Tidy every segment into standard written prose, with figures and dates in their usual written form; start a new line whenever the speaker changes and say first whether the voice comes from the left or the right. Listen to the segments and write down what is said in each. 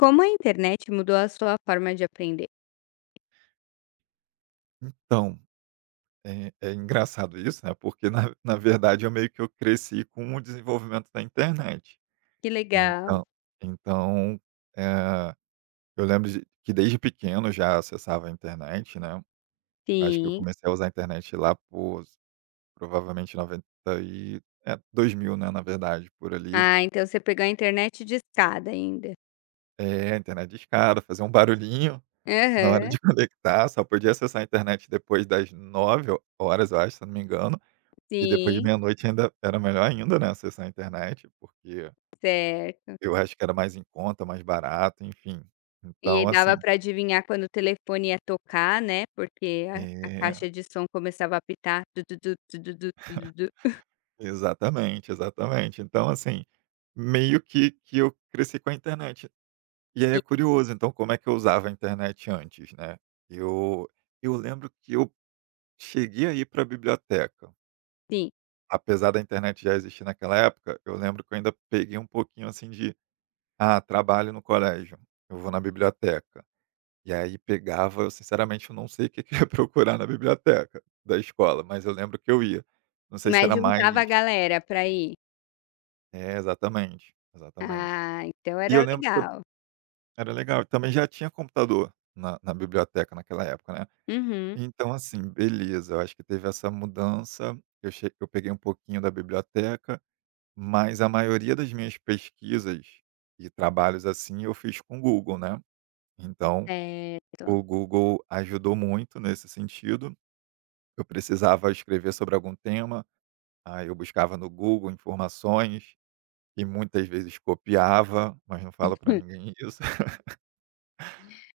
left: Como a internet mudou a sua forma de aprender?
right: Então, é engraçado isso, né, porque na verdade eu meio que eu cresci com o desenvolvimento da internet.
left: Que legal,
right: Então então, eh, eu lembro de que desde pequeno já acessava a internet, né, acho que eu
left: sim.
right: comecei a usar a internet lá por provavelmente 90 e 2000, né, na verdade, por ali.
left: Ah, então você pegou a internet de escada ainda.
right: É, internet discada, fazer um barulhinho na hora
left: Aham,
right: de conectar, só podia acessar a internet depois das 9 horas, eu acho, se eu não me engano. E depois de
left: sim,
right: meia-noite ainda era melhor ainda, né, acessar a internet, porque
left: certo.
right: eu acho que era mais em conta, mais barato, enfim.
left: E
right: Então
left: aí dava
right: assim
left: para adivinhar quando o telefone ia tocar, né, porque a
right: é,
left: caixa de som começava a apitar, "du-du-du, du-du-du, du-du-du".
right: exatamente, exatamente. Então assim, meio que eu cresci com a internet. E aí é
left: Sim,
right: curioso, então como é que eu usava a internet antes, né. Eu eu lembro que eu cheguei a ir para a biblioteca,
left: sim.
right: apesar da internet já existir naquela época, eu lembro que eu ainda peguei um pouquinho assim de: "Ah, trabalho no colégio, eu vou na biblioteca". E aí pegava eu sinceramente eu não sei o que eu ia procurar na biblioteca da escola, mas eu lembro que eu ia. Não sei se
left: Mas
right: era mais
left: juntava a galera para ir?
right: é, exatamente, exatamente.
left: Ah, então
right: E
left: era
right: eu lembro que eu
left: legal.
right: era legal, também já tinha computador na biblioteca naquela época, né.
left: Uhum,
right: Então assim, beleza, eu acho que teve essa mudança, eu peguei um pouquinho da biblioteca, mas a maioria das minhas pesquisas e trabalhos, assim, eu fiz com o Google, né. Então,
left: certo.
right: o Google ajudou muito nesse sentido. Eu precisava escrever sobre algum tema, aí eu buscava no Google informações e muitas vezes copiava, mas não falo para ninguém isso.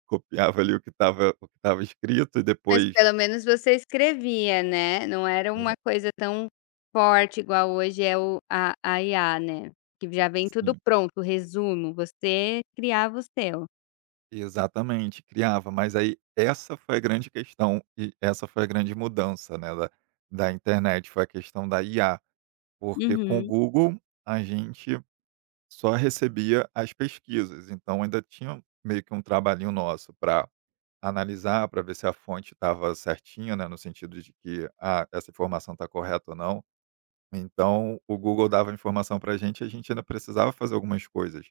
right: Copiava ali o que estava escrito e
left: Mas
right: depois
left: pelo menos você escrevia, né, não era uma
right: exa
left: coisa tão forte igual hoje é o a IA, né, que já vem tudo
right: sim,
left: pronto, resumo, você criava o seu.
right: exatamente, criava. Mas aí essa foi a grande questão e essa foi a grande mudança, né, da internet, foi a questão da IA, porque com o
left: Uhum,
right: Google a gente só recebia as pesquisas, então ainda tinha meio que um trabalhinho nosso para analisar, para ver se a fonte estava certinha, né, no sentido de que, ah, essa informação está correta ou não. Então, o Google dava informação para a gente e a gente ainda precisava fazer algumas coisas.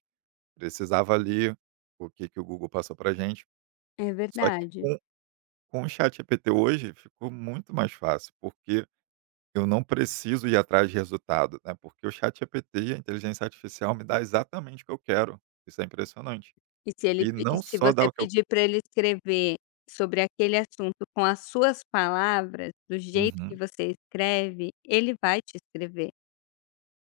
right: Precisava ler o que, que o Google passou para a gente.
left: é
right: Só
left: verdade.
right: com o ChatGPT hoje ficou muito mais fácil, porque eu não preciso ir atrás de resultado, né? Porque o ChatGPT e a inteligência artificial me dá exatamente o que eu quero. Isso é impressionante. E
left: E
right: não
left: se
right: só dá
left: você
right: o que eu.
left: pedir para ele escrever sobre aquele assunto com as suas palavras, do jeito que
right: Uhum.
left: você escreve, ele vai te escrever.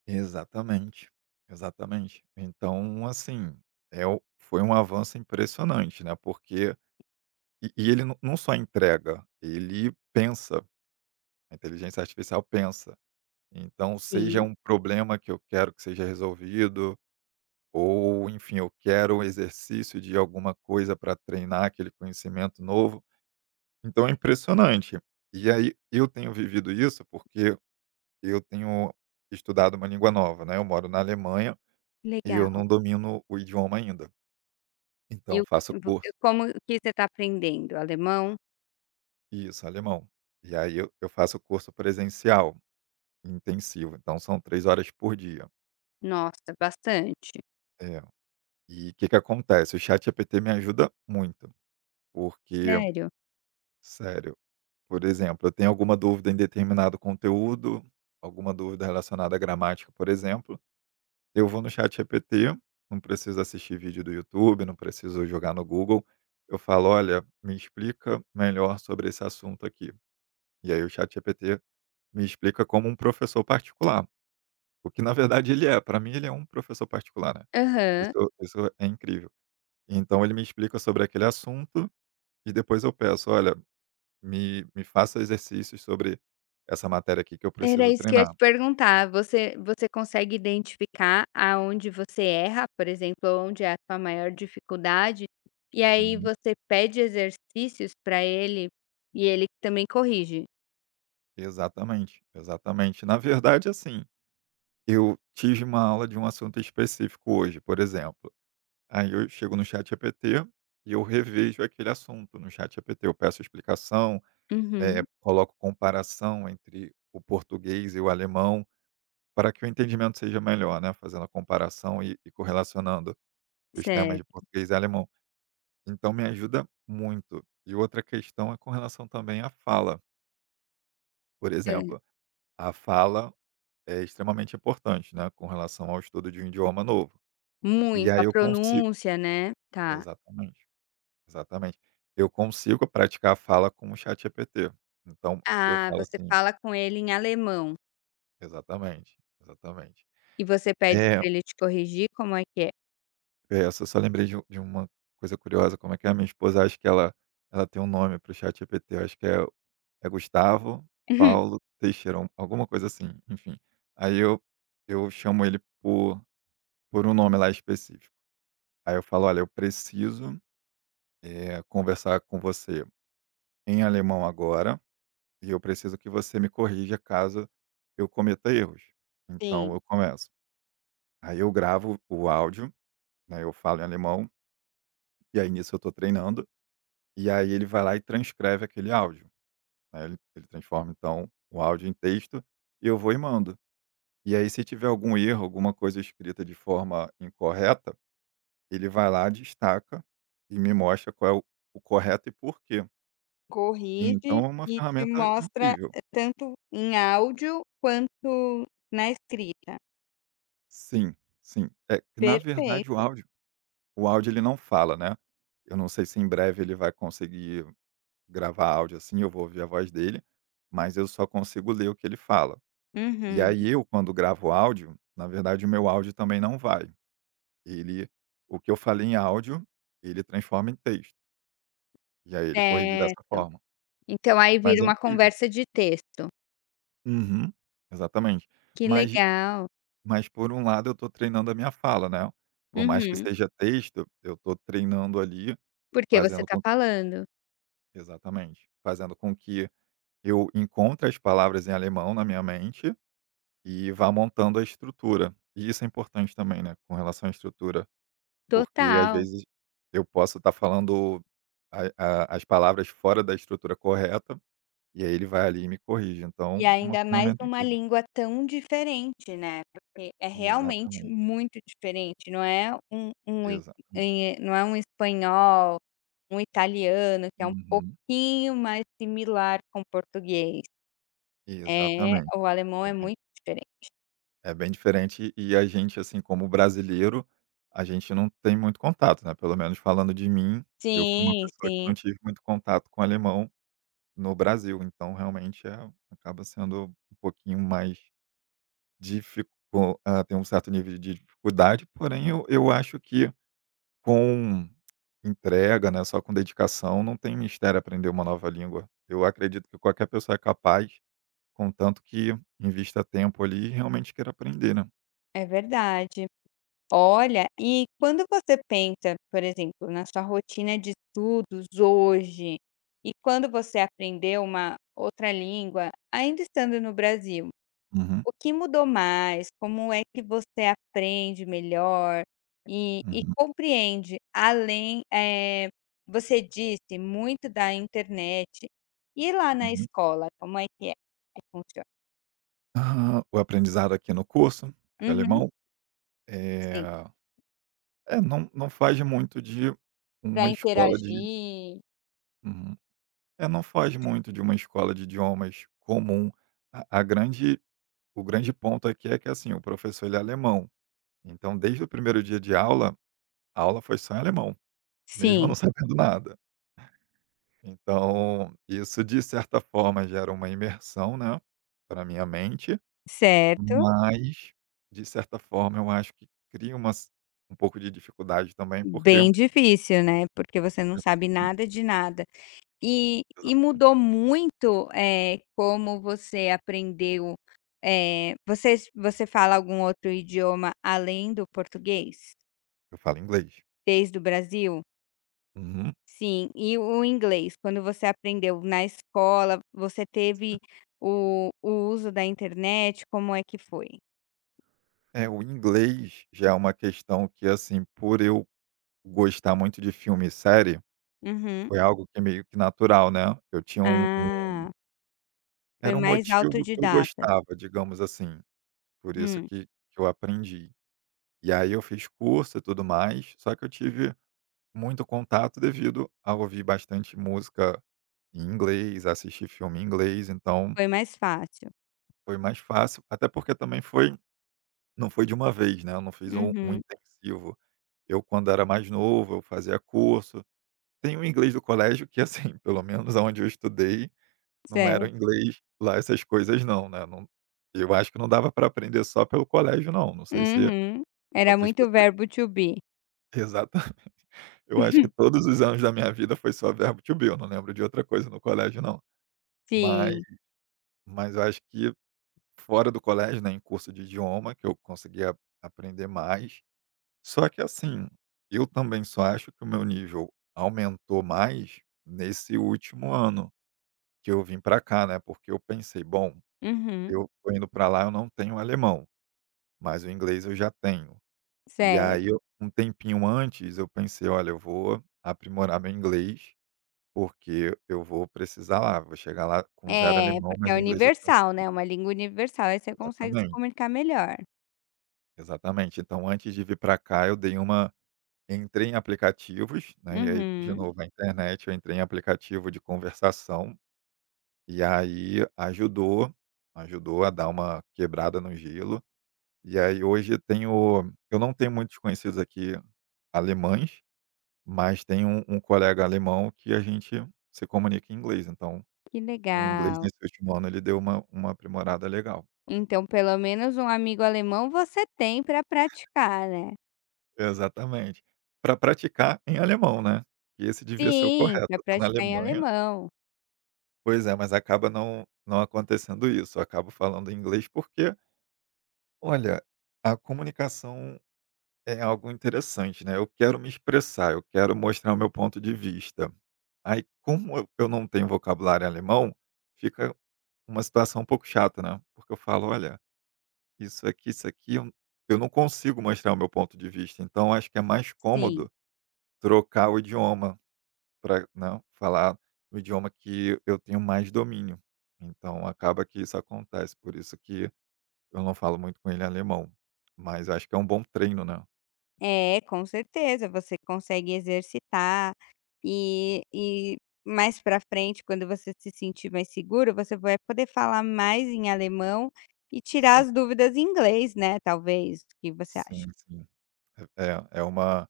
right: Exatamente, exatamente. Então, assim, é o foi um avanço impressionante, né, porque e ele não só entrega, ele pensa, a inteligência artificial pensa. Então, seja
left: Sim,
right: um problema que eu quero que seja resolvido, ou enfim, eu quero o exercício de alguma coisa para treinar aquele conhecimento novo, então é impressionante. E aí, eu tenho vivido isso, porque eu tenho estudado uma língua nova, né, eu moro na Alemanha. E eu
left: legal.
right: não domino o idioma ainda,
left: E
right: então
left: o
right: eu faço
left: vo E
right: curso.
left: como que você está aprendendo? Alemão?
right: Isso, alemão. E aí eu faço curso presencial intensivo, então são 3 horas por dia.
left: Nossa, bastante.
right: É. E o que que acontece, o ChatGPT me ajuda muito, porque
left: Sério?
right: sério, por exemplo, eu tenho alguma dúvida em determinado conteúdo, alguma dúvida relacionada à gramática, por exemplo, eu vou no ChatGPT, não preciso assistir vídeo do YouTube, não preciso jogar no Google, eu falo: "Olha, me explica melhor sobre esse assunto aqui". E aí o ChatGPT me explica como um professor particular, o que na verdade ele é, para mim ele é um professor particular, né.
left: Aham.
right: Isso é incrível. Então ele me explica sobre aquele assunto e depois eu peço: "Olha, me faça exercícios sobre essa matéria aqui que eu
left: Era
right: preciso
left: isso que eu ia
right: treinar".
left: te perguntar, você consegue identificar aonde você erra, por exemplo, onde é a tua maior dificuldade, e aí
right: Uhum.
left: você pede exercícios para ele, e ele também corrige?
right: Exatamente, exatamente. Na verdade, assim, eu tive uma aula de um assunto específico hoje, por exemplo, aí eu chego no ChatGPT e eu revejo aquele assunto no ChatGPT, eu peço explicação.
left: Uhum.
right: Coloco comparação entre o português e o alemão, para que o entendimento seja melhor, né, fazendo a comparação e correlacionando os temas de
left: Certo.
right: português e alemão. Então me ajuda muito. E outra questão é com relação também à fala. Por
left: É.
right: exemplo, a fala é extremamente importante, né, com relação ao estudo de um idioma novo. E
left: Muito,
right: aí
left: a
right: eu consigo
left: pronúncia, né. Tá.
right: exatamente, exatamente. Eu consigo praticar a fala com o ChatGPT. Então eu
left: Ah,
right: falo
left: você
right: assim
left: fala com ele em alemão,
right: exatamente, exatamente.
left: e você pede
right: Eh
left: para ele te corrigir, como é que é?
right: É, eu só lembrei de uma coisa curiosa, como é que é, a minha esposa acho que ela tem um nome para o ChatGPT, eu acho que é é Gustavo Paulo Teixeira, al alguma coisa assim, enfim. Aí eu chamo ele por um nome lá específico. Aí eu falo: "Olha, eu preciso, conversar com você em alemão agora, e eu preciso que você me corrija caso eu cometa erros". Então
left: Sim.
right: eu começo. Aí eu gravo o áudio, né, eu falo em alemão, e aí nisso eu estou treinando. E aí ele vai lá e transcreve aquele áudio, né, ele transforma, então, o áudio em texto e eu vou e mando. E aí se tiver algum erro, alguma coisa escrita de forma incorreta, ele vai lá, destaca e me mostra qual é o correto e por quê.
left: Corrige
right: Então é uma
left: e te
right: ferramenta
left: mostra,
right: incrível.
left: tanto em áudio quanto na escrita.
right: Sim, sim. É que na verdade
left: Perfeito.
right: o áudio ele não fala, né. Eu não sei se em breve ele vai conseguir gravar áudio, assim, eu vou ouvir a voz dele, mas eu só consigo ler o que ele fala. E
left: Uhum.
right: aí eu, quando gravo áudio, na verdade o meu áudio também não vai. Ele o que eu falei em áudio, ele transforma em texto, e aí ele corrige dessa
left: Certo.
right: forma.
left: Então aí
right: Mas
left: vira
right: é
left: uma
right: incrível.
left: conversa de texto.
right: Uhum, exatamente.
left: Que
right: Mas
left: legal.
right: mas por um lado eu estou treinando a minha fala, né. Por mais que
left: Uhum.
right: seja texto, eu estou treinando ali,
left: Porque você
right: fazendo
left: está
right: com
left: falando.
right: exatamente, fazendo com que eu encontre as palavras em alemão na minha mente e vá montando a estrutura. E isso é importante também, né, com relação à estrutura. Porque às
left: Total.
right: vezes eu posso estar falando a as palavras fora da estrutura correta, e aí ele vai ali e me corrige,
left: E
right: então é uma
left: ainda mais
right: ferramenta
left: numa
right: incrível.
left: língua tão diferente, né, porque é realmente
right: Exatamente,
left: muito diferente, não é um um i
right: exatamente.
left: em não é um espanhol, um italiano que é um
right: Uhum.
left: pouquinho mais similar com o português, é,
right: Exatamente.
left: o alemão
right: É
left: é
right: bem
left: muito diferente.
right: É bem diferente e a gente, assim, como brasileiro, a gente não tem muito contato, né, pelo menos falando de mim, eu fui uma
left: Sim,
right: pessoa que
left: sim,
right: não tive muito contato com alemão no Brasil, então realmente é acaba sendo um pouquinho mais Dificu ah, tem um certo nível de dificuldade, porém eu acho que com entrega, né, só com dedicação, não tem mistério aprender uma nova língua. Eu acredito que qualquer pessoa é capaz, contanto que invista tempo ali e realmente queira aprender, né.
left: é verdade. Olha, e quando você pensa, por exemplo, na sua rotina de estudos hoje, e quando você aprendeu uma outra língua, ainda estando no Brasil.
right: Uhum,
left: O que mudou mais? Como é que você aprende melhor e
right: uhum,
left: compreende além, você disse muito da internet. E lá na
right: uhum.
left: escola, como é que funciona?
right: Ah, o aprendizado aqui no curso de
left: Uhum,
right: alemão, é
left: sim.
right: é, não faz muito de
left: Pra
right: uma escola de
left: interagir.
right: uhum. É, não faz muito de uma escola de idiomas comum. A grande O grande ponto aqui é que, assim, o professor ele é alemão, então desde o primeiro dia de aula, a aula foi só em alemão, mesmo eu
left: Sim,
right: não sabendo nada. Então, isso de certa forma gera uma imersão, né, para minha mente,
left: certo.
right: mas de certa forma eu acho que cria uma s um pouco de dificuldade também, porque
left: Bem difícil, né, porque você não sabe
right: exatamente,
left: nada de nada. E
right: exato,
left: mudou muito, como você aprendeu, você fala algum outro idioma além do português?
right: eu falo inglês.
left: Desde o Brasil?
right: Uhum,
left: Sim, e o inglês, quando você aprendeu na escola, você
right: sim.
left: teve o uso da internet, como é que foi?
right: É, o inglês já é uma questão que, assim, por eu gostar muito de filme e série.
left: Uhum.
right: Foi algo que meio que natural, né. Eu tinha um
left: Ah, foi
right: era um
left: mais
right: motivo que eu
left: autodidata.
right: gostava, digamos assim, por isso
left: Hum,
right: que eu aprendi. E aí eu fiz curso e tudo mais, só que eu tive muito contato devido a ouvir bastante música em inglês, assistir filme em inglês, então
left: foi mais fácil.
right: foi mais fácil, até porque também foi não foi de uma vez, né, eu não fiz um
left: Uhum,
right: intensivo. Eu quando era mais novo, eu fazia curso. Tem o inglês do colégio que, assim, pelo menos onde eu estudei, não era
left: certo.
right: o inglês lá essas coisas não, né, não eu acho que não dava pra aprender só pelo colégio não, não sei se
left: Uhum. Era
right: outras
left: muito
right: pessoas
left: verbo to be.
right: exata eu acho que todos os anos da minha vida foi só verbo to be, eu não lembro de outra coisa no colégio não. Mas
left: Sim.
right: mas eu acho que fora do colégio, né, em curso de idioma que eu conseguia aprender mais, só que assim, eu também só acho que o meu nível aumentou mais nesse último ano que eu vim pra cá, né, porque eu pensei: "Bom,
left: Uhum,
right: eu tô indo pra lá, eu não tenho alemão". Mas o inglês eu já tenho. E aí
left: certo.
right: eu um tempinho antes eu pensei: "Olha, eu vou aprimorar meu inglês, porque eu vou precisar lá, vou chegar lá com zero
left: É,
right: alemão,
left: porque é
right: mas o inglês eu tenho".
left: universal, né, uma língua universal, aí você consegue se
right: Exatamente,
left: comunicar melhor.
right: exatamente. Então antes de vir para cá eu dei uma entrei em aplicativos, né, e aí de
left: Uhum,
right: novo a internet, eu entrei em aplicativo de conversação, e aí ajudou, ajudou a dar uma quebrada no gelo. E aí hoje eu tenho eu não tenho muitos conhecidos aqui alemães. Mas tem um colega alemão que a gente se comunica em inglês, então
left: que
right: o inglês
left: legal.
right: nesse último ano ele deu uma aprimorada legal.
left: Então pelo menos um amigo alemão você tem para praticar, né.
right: Exatamente. Para praticar em alemão, né. E esse devia ser o
left: Sim,
right: correto,
left: para
right: eu tô na
left: praticar em
right: Alemanha
left: alemão.
right: pois é, mas acaba não acontecendo isso, eu acabo falando inglês porque, olha, a comunicação é algo interessante, né, eu quero me expressar, eu quero mostrar o meu ponto de vista. Aí como eu não tenho vocabulário alemão, fica uma situação um pouco chata, né, porque eu falo: "Olha, isso aqui, eu não consigo mostrar o meu ponto de vista", então acho que é mais
left: Sim.
right: cômodo trocar o idioma para não falar o idioma que eu tenho mais domínio. Então acaba que isso acontece, por isso que eu não falo muito com ele alemão, mas acho que é um bom treino, né.
left: É, com certeza, você consegue exercitar e mais para frente, quando você se sentir mais seguro, você vai poder falar mais em alemão e tirar
right: Sim,
left: as dúvidas em inglês, né, talvez. O que você
right: sim,
left: acha?
right: sim. É, é uma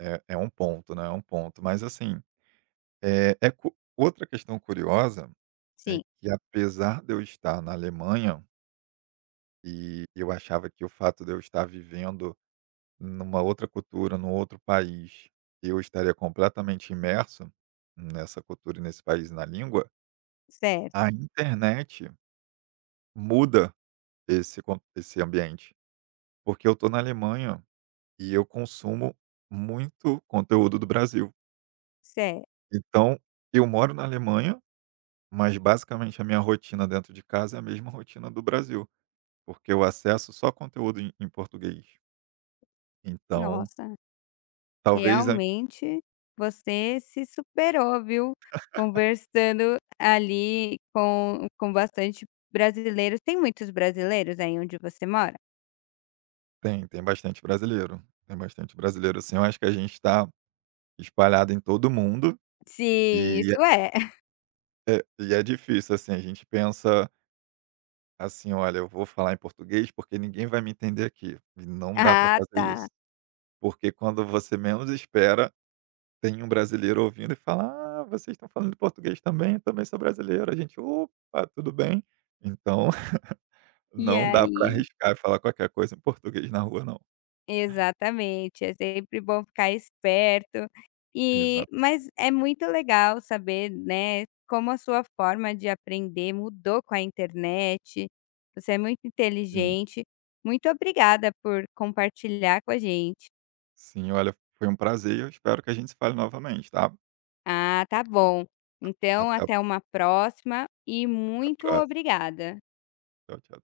right: é um ponto, né, é um ponto. Mas assim, eh, é cu outra questão curiosa é
left: Sim,
right: que apesar de eu estar na Alemanha e eu achava que o fato de eu estar vivendo numa outra cultura, num outro país, eu estaria completamente imerso nessa cultura e nesse país e na língua. A
left: certo,
right: internet muda esse ambiente, porque eu estou na Alemanha e eu consumo muito conteúdo do Brasil.
left: certo.
right: Então, eu moro na Alemanha, mas basicamente a minha rotina dentro de casa é a mesma rotina do Brasil, porque eu acesso só conteúdo em português. Então,
left: Nossa,
right: talvez
left: realmente você se superou, viu, conversando ali com bastante brasileiros. Tem muitos brasileiros aí onde você mora?
right: tem, tem bastante brasileiro. Tem bastante brasileiro assim. Eu acho que a gente está espalhado em todo mundo
left: Sim,
right: e é
left: isso é.
right: é, e é difícil, assim, a gente pensa assim: "Olha, eu vou falar em português porque ninguém vai me entender aqui". E não dá para
left: Ah,
right: fazer
left: tá.
right: isso, porque quando você menos espera, tem um brasileiro ouvindo e fala: "Ah, vocês estão falando português também? Eu também sou brasileiro". A gente: "Opa, tudo bem?". Então
left: E
right: não dá para
left: aí
right: arriscar e falar qualquer coisa em português na rua não.
left: Exatamente, é sempre bom ficar esperto. E
right: Exato.
left: mas é muito legal saber, né, como a sua forma de aprender mudou com a internet. Você é muito inteligente. Muito obrigada por compartilhar com a gente.
right: Sim, olha, foi um prazer e eu espero que a gente se fale novamente, tá?
left: Ah, tá bom. Então, até
right: Até
left: uma próxima e
right: a
left: muito
right: próxima.
left: obrigada.
right: Tchau, tchau.